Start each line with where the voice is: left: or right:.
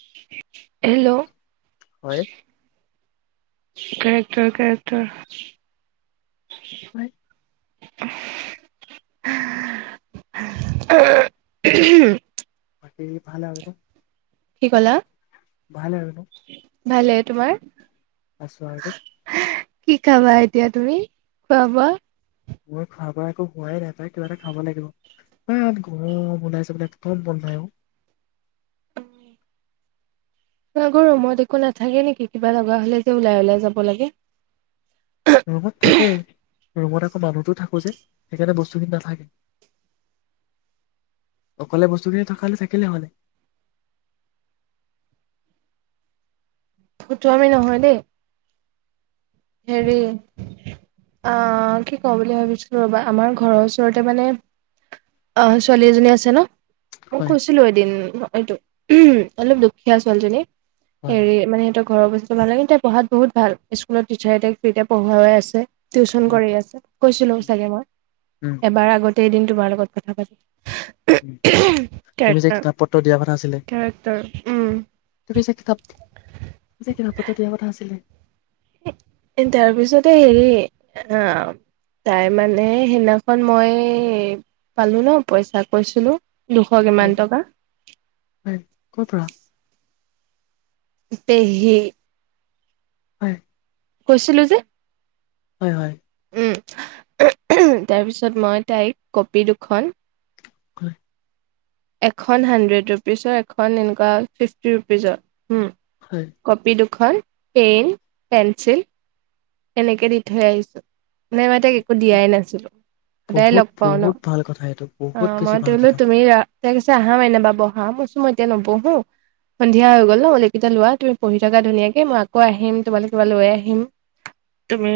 right: This [unintelligible]
left: হয়
right: hello character character!
left: হয়।
right: উহো উ [inaudible]
left: বাকী ভাল আৰু!
right: কি কলা?
left: ভাল আৰু ন
right: ভালে! তোমাৰ?
left: আছো আৰু দেই
right: কি খাবা এতিয়া তুমি, খোৱা বোৱা?
left: মোৰ খোৱা একো হোৱাই নাই, তাই কিবা এটা খাব লাগিব, ইমান গৰম, ওলাই যাবলে একদম মন নাই অ
right: উম, [inaudible] নুঘূৰু, ৰুমত একো নাথাকে নেকি? কিবা লগা হলে যে ওলাই ওলাই যাব লাগে!
left: ৰুমত থাকে, ৰুমত আকৌ মানুহটো থাকো যে, সেইকাৰণে বস্তুখিনি নাথাকে! অকলে বস্তুখিনি থকে থাকিলে হলে।
right: ফতুআমি নহয় দেই হেৰি অঁ কি কওঁ বুলি ভাবিছিলো ৰবা, আমাৰ ঘৰৰ ওচৰতে মানে, অঁ ছোৱালী এজনী আছে ন মই
left: হয়
right: কৈছিলো এদিন এইটো, অলপ দুখীয়া ছোৱালীজনী
left: হয়
right: হেৰি মানে সিহঁতক ঘৰৰ বস্তু ভালেকেইতা পঢ়াত বহুত ভাল, স্কুলত টিচাৰট তেতিয়া পঢ়াই আছে টিউচন
left: উম
right: কৰি আছে, কৈছিলো চাগে
left: উম
right: মই এবাৰ আগতে কেইদিন তোমাৰ লগত কথা পাতিলে
left: তুমি যে কিতাপ পত্ৰ দিয়া কথা আাছিলে
right: কেৰেক্টাৰ উম।
left: তুমি যে কিতাপ যে কিতাপত্ৰ দিয়া কথা আছিলে
right: তাৰ পিছতে হেৰি আহ তাই মানে সেইদিখন মই পালো ন পইচা কৈছিলো দুশ
left: হয়
right: কিমান টকা
left: হয় ক'ৰ পৰা
right: তেহেই
left: হয়
right: কৈছিলো যে
left: হয় হয়
right: তাৰপিছত মই তাইক কপি দুখন
left: হয়
right: এখন হাড্ৰেড ৰুপিজৰ এখন এনেকুৱা ফিফটি ৰুপিজৰ উম
left: হয়
right: কপি দু খন পেইন পেঞ্চিল এনেকে দি থৈ আহিছো নানে মই তাক একো দিয়াই নাছিলো সদায়
left: বহুত
right: লগ পাওঁ ন
left: বহুত ভাল কথা এইটো
right: অ
left: বহুত বেছি
right: মই
left: ভাল
right: তোলো
left: কথা
right: তুমি তাই কৈছে আহাম এনেবা বহাচো মই এতিয়া নবহো সন্ধিয়া হৈ গ'ল ন অোলকেইটা লোৱা তুমি পঢ়ি থকা ধুনীয়াকে মই আকৌ আহিম তোমালৈ কিবা লৈ আহিম তুমি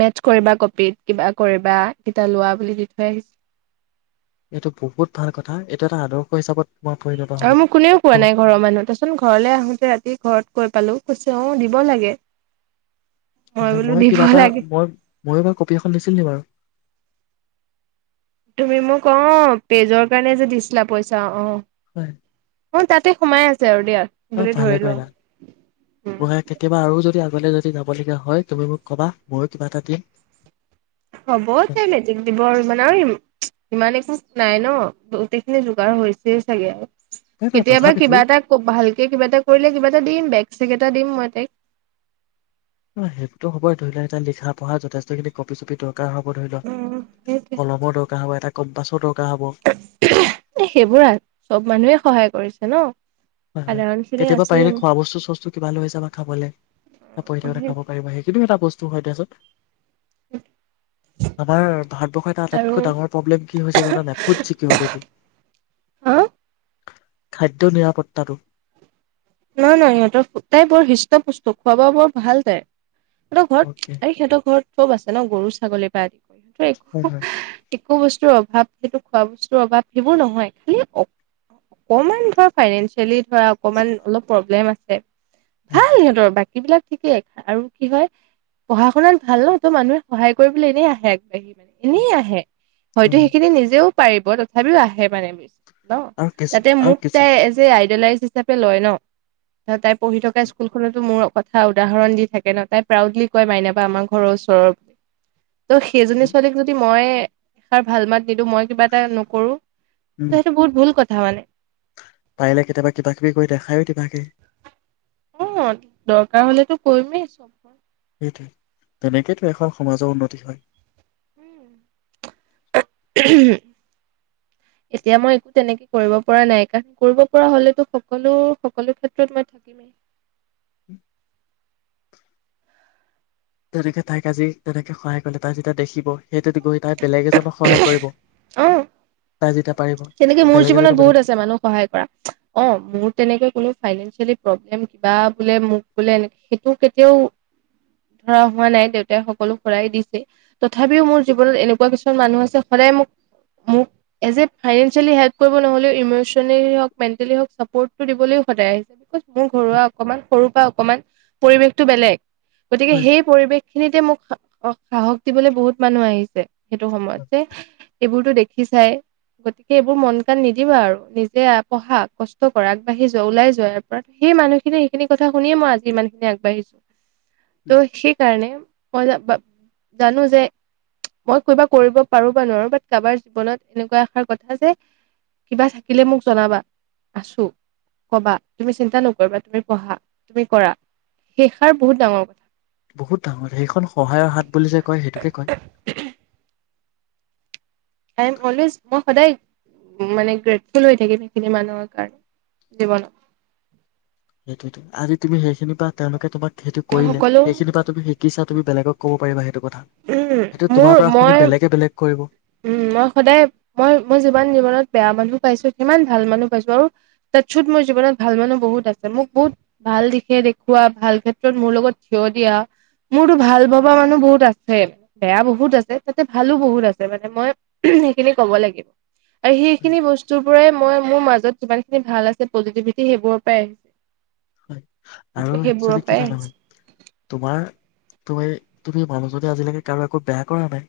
right: মেথছ কৰিবা কপিত কিবা কৰিবা কেইটা লোৱা বুলি দি থৈ আহিছো
left: এইটো বহুত ভাল কথা এইটো এটা আদৰ্শ হিচাপত তোমাৰ পৰিণত হ'ব
right: আৰু মোৰ কোনেও কোৱা
left: তোমাক
right: নাই ঘৰৰ মানুহ তইচোন ঘৰলৈ আহোতে ৰাতি ঘৰত গৈ পালো কৈছে অ দিব লাগে
left: হয়
right: বোলো
left: মই
right: দিব
left: কিবা এটা
right: লাগে
left: মই ময়ো বাৰ কপি এখন দিছিল নি বাৰু
right: তুমি মোক অ পেজৰ কাৰণে যে দিছিলা পইচা অ
left: হয়
right: অ তাতে সোমাই আছছে
left: অ ভালে কইনাা
right: উম।
left: মই কেতিয়াবা আৰু যদি আগলে যদি যাবলগীয়া হয় তুমি মোক ক'বা ময়ো কিবা এটা দিম
right: হ'ব তাই মেটিক দিব আৰু মানে আৰু ইমানেো নাই ন গোটেইখিনি যোগাৰ হৈছেই চাগে আৰু
left: নাই নাই
right: কেতিয়াবা
left: তথাপিতো
right: কিবা এটা ভালকে কিবা এটা কৰিলে কিবা এটা দিম বেগ চেগ এ দিম মই তাইক
left: অ সেইটো হবই ধৰি লোৱা এতিয়া লিখা পঢ়া যথষ্টখিনি কি চপি তো দ হ'ব ধৰি
right: উম,
left: লওক
right: সেইটোৱে
left: কলমৰ দৰকাৰ হ'ব এটা কম পাছত
right: সেইবোৰ চব মানুহে সহায় কৰে কৰিছে ন
left: হয় হয়
right: সাধাৰণ খিনি
left: কেতিয়াবা
right: আছে
left: পাৰিলে খোৱা বস্তু চস্তু কিবা লৈ যাবা খাবলৈ পহিথাকোঁতে খাব পাৰিবা সেইখিনি এটা বস্তু হয়, তাৰ পিছত আমাৰ ভাৰতবৰ্ষৰ এতিয়া
right: আৰু
left: আটাইতকৈ ডাঙৰ প্ৰব্লেম কি হৈছে জানা নে নাই? ফুড চিকিঅ'ৰিটি, টি
right: হা
left: খাদ্য নিৰাপত্ত তাটো।
right: নহয়, নহয়। সিহঁতৰ, তাই বৰ হিষ্ট-পোষ্ট। বস্তু খোৱা-বোৱা বৰ ভাল তাইৰ। সিহঁতৰ ঘৰত,
left: অকে
right: এই সিহঁতৰ ঘৰত চব আছে ন, গৰু, ছাগলীৰ পা ত'
left: হয়
right: একো
left: হয়
right: একো বস্তুৰ অভাৱ, সেইটো খোৱা বস্তুৰ অভাৱ, সেইবোৰ নহয়। খালি অ-অকণমান ধৰা ফাইনেঞ্চিয়েলি ধৰা অকমান, অলপ লেম আছে।
left: হয়
right: ভাল সিহঁতৰ বাক এইবিলাক ঠিকেই আৰু কি হয় পঢ়া শুনাত ভাল ন! ত' মানুহে সহায় কৰিবলৈ এনেই আহে আগবাঢ়ি মানে, এনেই আহে। হয়তো,
left: হয় হয়।
right: সেইখিনি নিজেও পাৰি অ, তথাপিও আহে মানে বেছ ন!
left: আৰু কিছু
right: তাতে
left: আৰু
right: মোক
left: কিছু
right: তাই, এজ এ আই [unintelligible] হিচাপে লয় ন! ত-তাই পঢ়ি থকা স্কুলখনতো, মোৰ কথা উদাহৰণ দি থাকে ন! তাই প্ৰাউডলি কয় মাইনাবা আমাৰ ঘৰৰ ওচৰৰ ত' সেইজনী ছোৱালীক যদি মই এ ষাৰ ভাল মাত নিদি মই কিবা এটা নকৰো, ত
left: উম
right: সেইটো বহুত ভুল কথা [inaudible]
left: পাৰিলে কেতিয়াবা কিবা কিবি কৰি দেখায় দিবাগে।
right: অ' দৰকাৰ হলেতো কৰিমেই চব মই।
left: সেইটোৱে তেনেকেতো এখন সমাজৰ উন্নতি হয়।
right: উ এতিয়া মই একো তেনেকে কৰিব পৰা নাই কাৰণ কৰিব পৰা হলেতো সকলো সকলো ক্ষেত্ৰত মই থাকিমেই।
left: তেনেকে তাইক আজি তেনেকে সহায় কৰিলে তাই যেতিয়া দেখিব সেইটোত গৈ। তাই বেলেগ এজনক সহায় কৰিব।
right: অ
left: তাই যেতিয়া পাৰিব
right: তেনেকে মোৰ
left: বেলেগ এজনে
right: জীৱনত
left: বেলেগ
right: বহুত আছে মানুহক সহায় কৰা অ' মোৰ তেনেকে কোনো ফাইনেঞ্চিয়েলি প্ৰব্লেম কিবা বোলে মোক বোলে সেইটো কেতিয়াও ধৰা হোৱা নাই দেউতাই সকলো সৰাই দিছে তথাপিও মোৰ জীৱনত এনেকুৱা কিছুমান মানুহ আছে সদায় মোক মোক এজ এ ফাইনেঞ্চিয়েলি হেল্প কৰিব নহ'লেও ইমচনেলি হক মেণ্টেলি হক চাপৰ্টটো দিবলৈ সদায় আহিছে [unintelligible] মোৰ ঘৰুৱা অকমান সৰুৰ পৰা অকণমান পৰিৱেশটো বেলেগ গতিকে
left: হয়
right: সেই পৰিৱেশ খিনিতে মোক সাহস দিবলৈ বহুত মানুহ আহিছে সেইটো সময়ত যে এইবোৰতো দেখিচাই। গতিকে এইবোৰ মন কণ নিদিবা আৰু নিজে পঢ়া কষ্ট কৰা আগবাঢ়ি যোৱা ওলাই যোৱাৰ ইয়াৰ পৰা সেই মানুহখিনি সেইখিনি কথা শুনিয়ে মই আজি মানুহখিনি আগবাঢ়িছো
left: উম,
right: ত' সেইকাৰণে মই জানো যে মই কিবা কৰিব পাৰোবা নোৱাৰো বা কাৰোবাৰ জীৱনত এনেকুৱা ষাৰ কথা যে কিবা থাকিলে মোক জনাবা আছো কবা তুমি চিন্তা নকৰিবা তুমি পঢ়া তুমি কৰা শেষাৰ বহুত ডাঙৰ কথা।
left: বহুত ডাঙৰ সেইখন সহায়ৰ হাত বুলি যে কয় সেইটোকে কয়
right: আই এম অলৱেজ মই সদায় মানে গ্ৰেটফুল হৈ থাকিম সেইখিনি মানুহৰ কাৰণে জীৱনত।
left: সেইটোতটো আজি তুমি সেইখিনি বা তেওঁলোকে তোমাক সেইটো
right: মই
left: কৰিলে
right: সকলো
left: সেইখিনি তুমি শিকিছা তুমি বেলেগক ক'ব পাৰিবাটো।
right: উম
left: সেইটো
right: মোৰ
left: তোমাৰ পৰা শুনি
right: মই
left: বেলেগে বেলেগ কৰিব
right: উম, মই সদায় মই- মই যিমান জীৱনত বেয়া মানুহ পাইছো সিমান ভাল মানুহ পাইছো আৰু [unintelligible] মোৰ জীৱনত ভাল মানুহ বহুত আছে মোক বহুত ভাল দিশে দেখুওুৱা ভাল ক্ষেত্ৰত মোৰ লগত থিয় দিয়া মোৰো ভাল ভবা মানুহ বহুত আছে বেয়া বহুত আছে তাতে ভালো বহুত আছে। মানে মই সেইখিনি কব লাগিব আৰু
left: হয়
right: সেইখিনি বস্তু বোৰে মই মোৰ মাজত যিমান খিনি ভাল আছে পজিটিভিটি সেইবোৰৰ পৰাই আহিছে।
left: হয় আৰু
right: সেইবোৰৰ
left: একচেলি কি
right: পৰাই
left: জানা,
right: আহিছে
left: হয় তোমাৰ তুমি তুমি মানুহজনে আজিলৈকে কাৰো একো বেয়া কৰা নাই।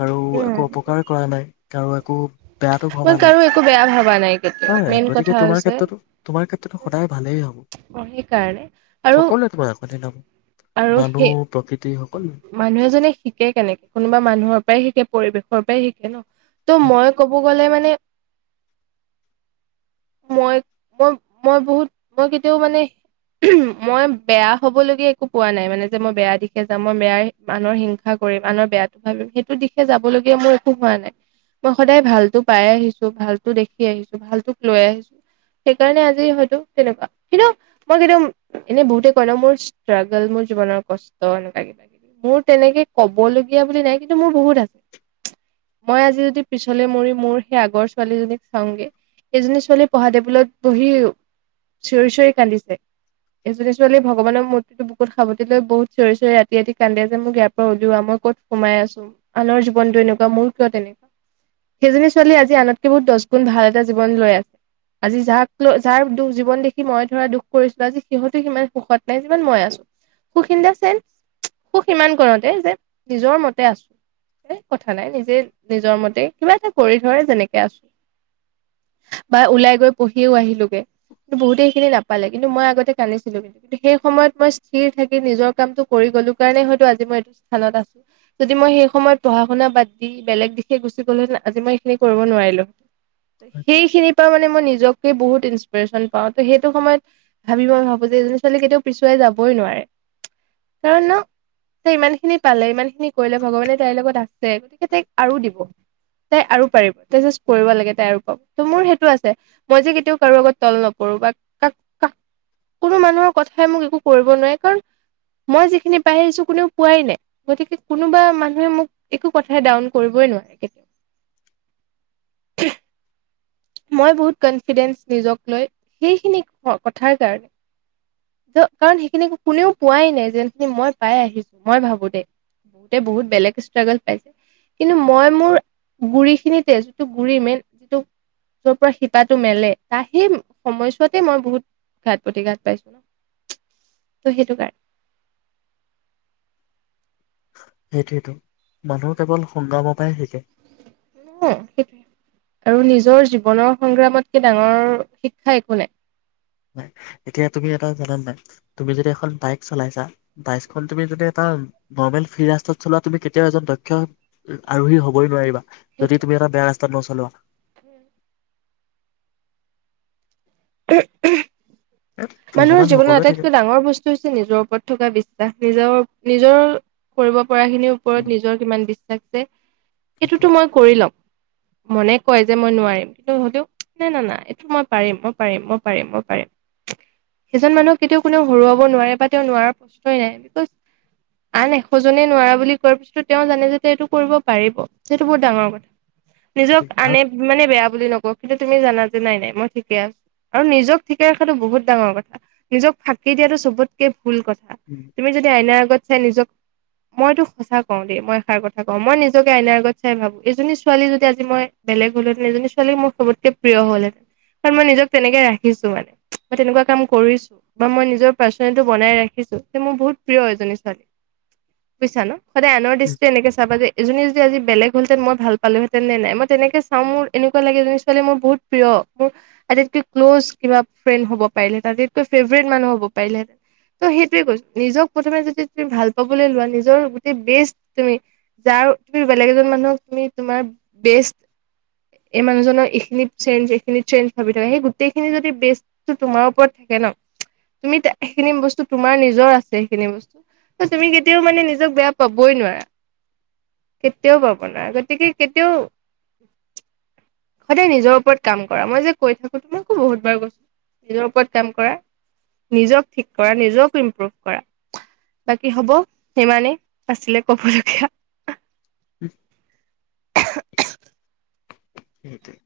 left: কাৰো
right: উম,
left: একো অপকাৰ কৰা নাই। কৰো একো বেয়াাতটো
right: মই
left: ভবা নাই
right: কাৰো একো বেয়া ভাবা নাই কেতিয়াও
left: হয়নে',
right: মেইন কথা
left: গতিকে তোমাৰ
right: হৈছে
left: ক্ষেত্ৰতো, তোমাৰ ক্ষেত্ৰতো সদায় ভালেই হব।
right: অ', সেইকাৰণে আৰু
left: সকলোৱে তোমাৰ আপোনে ন
right: আৰু
left: মানুহ
right: সেই
left: প্ৰকৃতি। সকলো
right: মানুহ এজনে শিকে কেনেকে কোনোবা মানুহৰ পৰাই শিকে, পৰিবেশ ঘৰ পৰাই শিকে ন? ত', মই ক'ব গ'লে মানে মই মই মই বহুত মই কেতিয়াও মানে মই বেয়া হবলগীয়া একো পোৱা নাই মানে যে মই বেয়া দি ঠিক আছে মই বেয়াই মানুহৰ হিংসা কৰিম আনৰ বেয়াতটো ভাবিম সেইটো দিশে যাব লগগীয়া মোৰ একো হোৱা নাই মই সদায় ভালতো পাই আহিছো ভালো দেখি আহিছো ভালটোক লৈ আহিছো সেইকাৰণে আজি হয়তো তেনেকুৱা, কিন্তু মই কিন্তু এনেই বহুতে কয় ন', মোৰ ষ্ট্ৰাগল মোৰ জীৱনৰ কষ্ট এনেকা কিবা কিবি মোৰ তেনেকে কবলগীয়া বুলি নাই কিন্তু মোৰ বহুত আছে। ‌ মই আজি যদি পিছলে মৰি মোৰ সেই আগৰ ছোৱালীজনীক চাওঁগে সজনী ছোৱালী পঢ়া টেবুলত বহি চিঞৰি-চিঞৰি কান্দিছে এজনী ছোৱালী ভগৱানৰ মূৰ্তিটো বুকুত খাৱতি লৈ বহুত চৰি -চৰি ৰাতি -ৰাতি কান্দে যে মোৰ ইয়াৰ পৰা উলিওৱা মই ক'ত সোমাই আছো আনৰ জীৱনটো এনেকুৱা মোৰ কিয় তেনেকুৱা সেইজনী ছোৱালীয়ে আজি আনতকে বহুত দহ গুণ ভাল এটা জীৱন লৈ আছে আজি যাক লৈ যাৰ দুখ জীৱন দেখি মই ধৰা দুখ কৰিছিলো আজি সিহঁতে সিমান সুখত নাই যিমান মই আছো সুখা সুখ ইমান কৰতে যে নিজৰ মতে আছো এ, কথা নাই নিজে নিজৰ মতে কিবা এটা কৰি থৰে যেনেকে আছো বা ওলাই গৈ পঢ়িও আহিলোগে কিন্তু বহুতেখিনি নাপালে কিন্তু মই আগতে কান্দিছিলো কিন্তু কিন্তু সেই সময়ত মই স্থিৰ থাকি নিজক কামটো কৰি গ'লো কাৰণে হয়তো আজি মই এইটো স্থানত আছো যদি মই সেই সময়ত পঢ়া শুনা বাদ দি বেলেগ দিশে গুচি গলোহেতেন আজি মই সেইখিনি কৰিব নোৱাৰিলো। সেইখিনিৰ পৰা মানে মই নিজক বহুত ইনসপিৰেশচন পাওঁ ত সেইটো সময়ত ভাবি মই ভাবো যে এজনী ছোৱালী কেতিয়াও পিছুৱাই যাবই নোৱাৰে। কাৰণ ন তাই ইমান খিনি পালে ইমান খিনি কৰিলে ভগৱানে তাইৰ লগত আছে গতিকে তাইক আৰু দিব তাই আৰু পাৰিব তাই জাষ্ট কৰিব লাগে তাই আৰু পাব ত মোৰ সেইটো আছে মই যে কেতিয়াও কাৰো আগত তল নকৰো বা কাক কাক কোনো মানুহৰ কথাই মোক একো কৰিব নোৱাৰে কাৰণ মই যিখিনি পাই আহিছো কোনেও পোৱাই নাই গতিকে কোনোবা মানুহে মোক একো কথাই ডাউন কৰিবই নোৱাৰে কেতিয়াও। মই বহুত কনফিডেঞ্চ নিজক লৈ সেইখিনি কথাৰ কাৰ কাৰণ সেইখিনি কোনেও পোৱাই নাই যেনখিনি মই পাই আহিছো মই ভাবো দে বহুতে বহুত বেলেগ ষ্ট্ৰাগল পাইছে কিন্তু মই মোৰ গুৰিখিনিতে যিটো গুৰি মেইন যিটো তোৰ পৰা শিপাটো মেলে তাৰ সেই সময়ছোৱাতে মই বহুত ঘাত প্ৰতিঘাত পাইছো ন ত সেইটো কাৰণে।
left: সেইটোৱেতো মানুহ কেৱল সংগ্ৰামৰ পৰা শিকে।
right: সেইটো আৰু নিজৰ জীৱনৰ সংগ্ৰামতকে ডাঙৰ শিক্ষা একো নাই।
left: ন', এতিয়া তুমি এটা জানা নাই তুমি যদি এখন বাইক চলাইছা বাইকখন তুমি যদি এটা নৰ্মেল ফিৰাস্তত চলোৱা তুমি কেতিয়াও এজন দক্ষ আৰোহী হ'বই নোৱাৰিবা। যদি তুমি
right: সেইটোৱে
left: এটা বেয়া ৰাস্তাত [inaudible] এ
right: [inaudible] মানুহৰ
left: ভগৱান
right: জীৱনত
left: সকলোৱে থাকে
right: আটাইতকৈ ডাঙৰ বস্তু হৈছে নিজৰ ওপৰত থকা বিশ্বাস নিজৰ নিজৰ কৰিব পঢ়া খিনিৰ
left: উম
right: ওপৰত নিজৰ কিমান বিশ্বাস। [inaudible]
left: সেইটো
right: এইটোতো মই কৰি লম। মনে কয় যে মই নোৱাৰিম কিন্তু হলেও নাই ন না এইটো মই পাৰিম। পাৰিম মই -পাৰিম মই পাৰিম সেইজন মানুহক কেতিয়াও কোনেও হৰুৱাব নোৱাৰে বা তেওঁ নোৱাৰা প্ৰশ্নই নাই বিকজ আন এশজনে নোৱাৰা বুলি কোৱাৰ পিছতো তেওঁ জানে যে এইটো কৰিব পাৰিব সেইটো বহুত ডাঙৰ কথা। নিজক
left: সেইটোৱে আৰু
right: আনে মানে বেয়া বুলি নকওঁ কিন্তু তুমি জানা যে নাই নাই মই ঠিকে আছো আৰু নিজক ঠিকেই ৰাখাতটো বহুত ডাঙৰ কথা নিজক ফাঁকি দিয়াাতটো চবতকে ভুল কথা
left: উম
right: তুমি যদি আইনা ত চাই নিজক মইতো সঁচা কওঁ দেই মই এষাৰ কথা কওঁ মই নিজকে আইনাৰ আগত চাই ভাবো এইজনী ছোৱালী যদি আজি মই বেলেগ হ'লহেঁতেন এইজনী ছোৱালী মোৰ সবতকে প্ৰিয় হ'লহেতেন কাৰণ মই নিজক তেনেকে ৰাখিছো মানে মই তেনেকুৱা কাম কৰিছো বা মই নিজৰ পাৰ্চনেলিটো বনাই ৰাখিছো যে মোৰ বহুত প্ৰিয় এইজনী ছোৱালী বুজিছা নে সদায় আনৰ
left: উম
right: দৃষ্টি ৰে এনেকে চাবা যে এজনী আজি বেলেগ হলহতেন মই ভাল পালো হেতেন নে নাই মই তেনেকে চাও মোৰ এনেকুৱা লাগে যে ছোৱালী মোৰ বহুত প্ৰিয় মোৰ আটাইতকৈ ক্ল'জ কিবা ফ্ৰেণ্ড হ'ব পাৰিলে আটাইতকৈ ফেভাৰট মানুহ হ'ব পাৰিলেঁহেতেন ত সেইটোৱে কৈছো নিজক প্ৰথমে যদি তুমি ভাল পাবলৈ লোৱা নিজৰ গোটেই বেষ্ট তুমি যাৰ তুমি বেলেগ এজন মানুহক তুমি তোমাৰ বেষ্ট এই মানুহজনৰ এইখিনি চেঞ্জ এইখিনি চেঞ্জ ভাবি থাকা সেই গোটেইখিনি যদি বেষ্টটো তোমাৰ ওপৰত থাকে ন তুমি সেইখিনি বস্তু তোমাৰ নিজৰ আছে সেইখিনি বস্তু তুমি কেতিয়াও মানে নিজক বেয়া পাবই নোৱাৰা কেতিয়াও পাব নোৱাৰা গতিকে কেতিয়াও সদায় নিজৰ ওপৰত কাম কৰা মই যে কৈ থাকো তোমাকো বহুত বাৰ কৈছো নিজৰ ওপৰত কাম কৰা নিজক ঠিক কৰা নিজক ইম্প্ৰুভ কৰা বাকী হ'ব সিমানেই আছিলে কবলগীয়া
left: উম সেইটোৱেই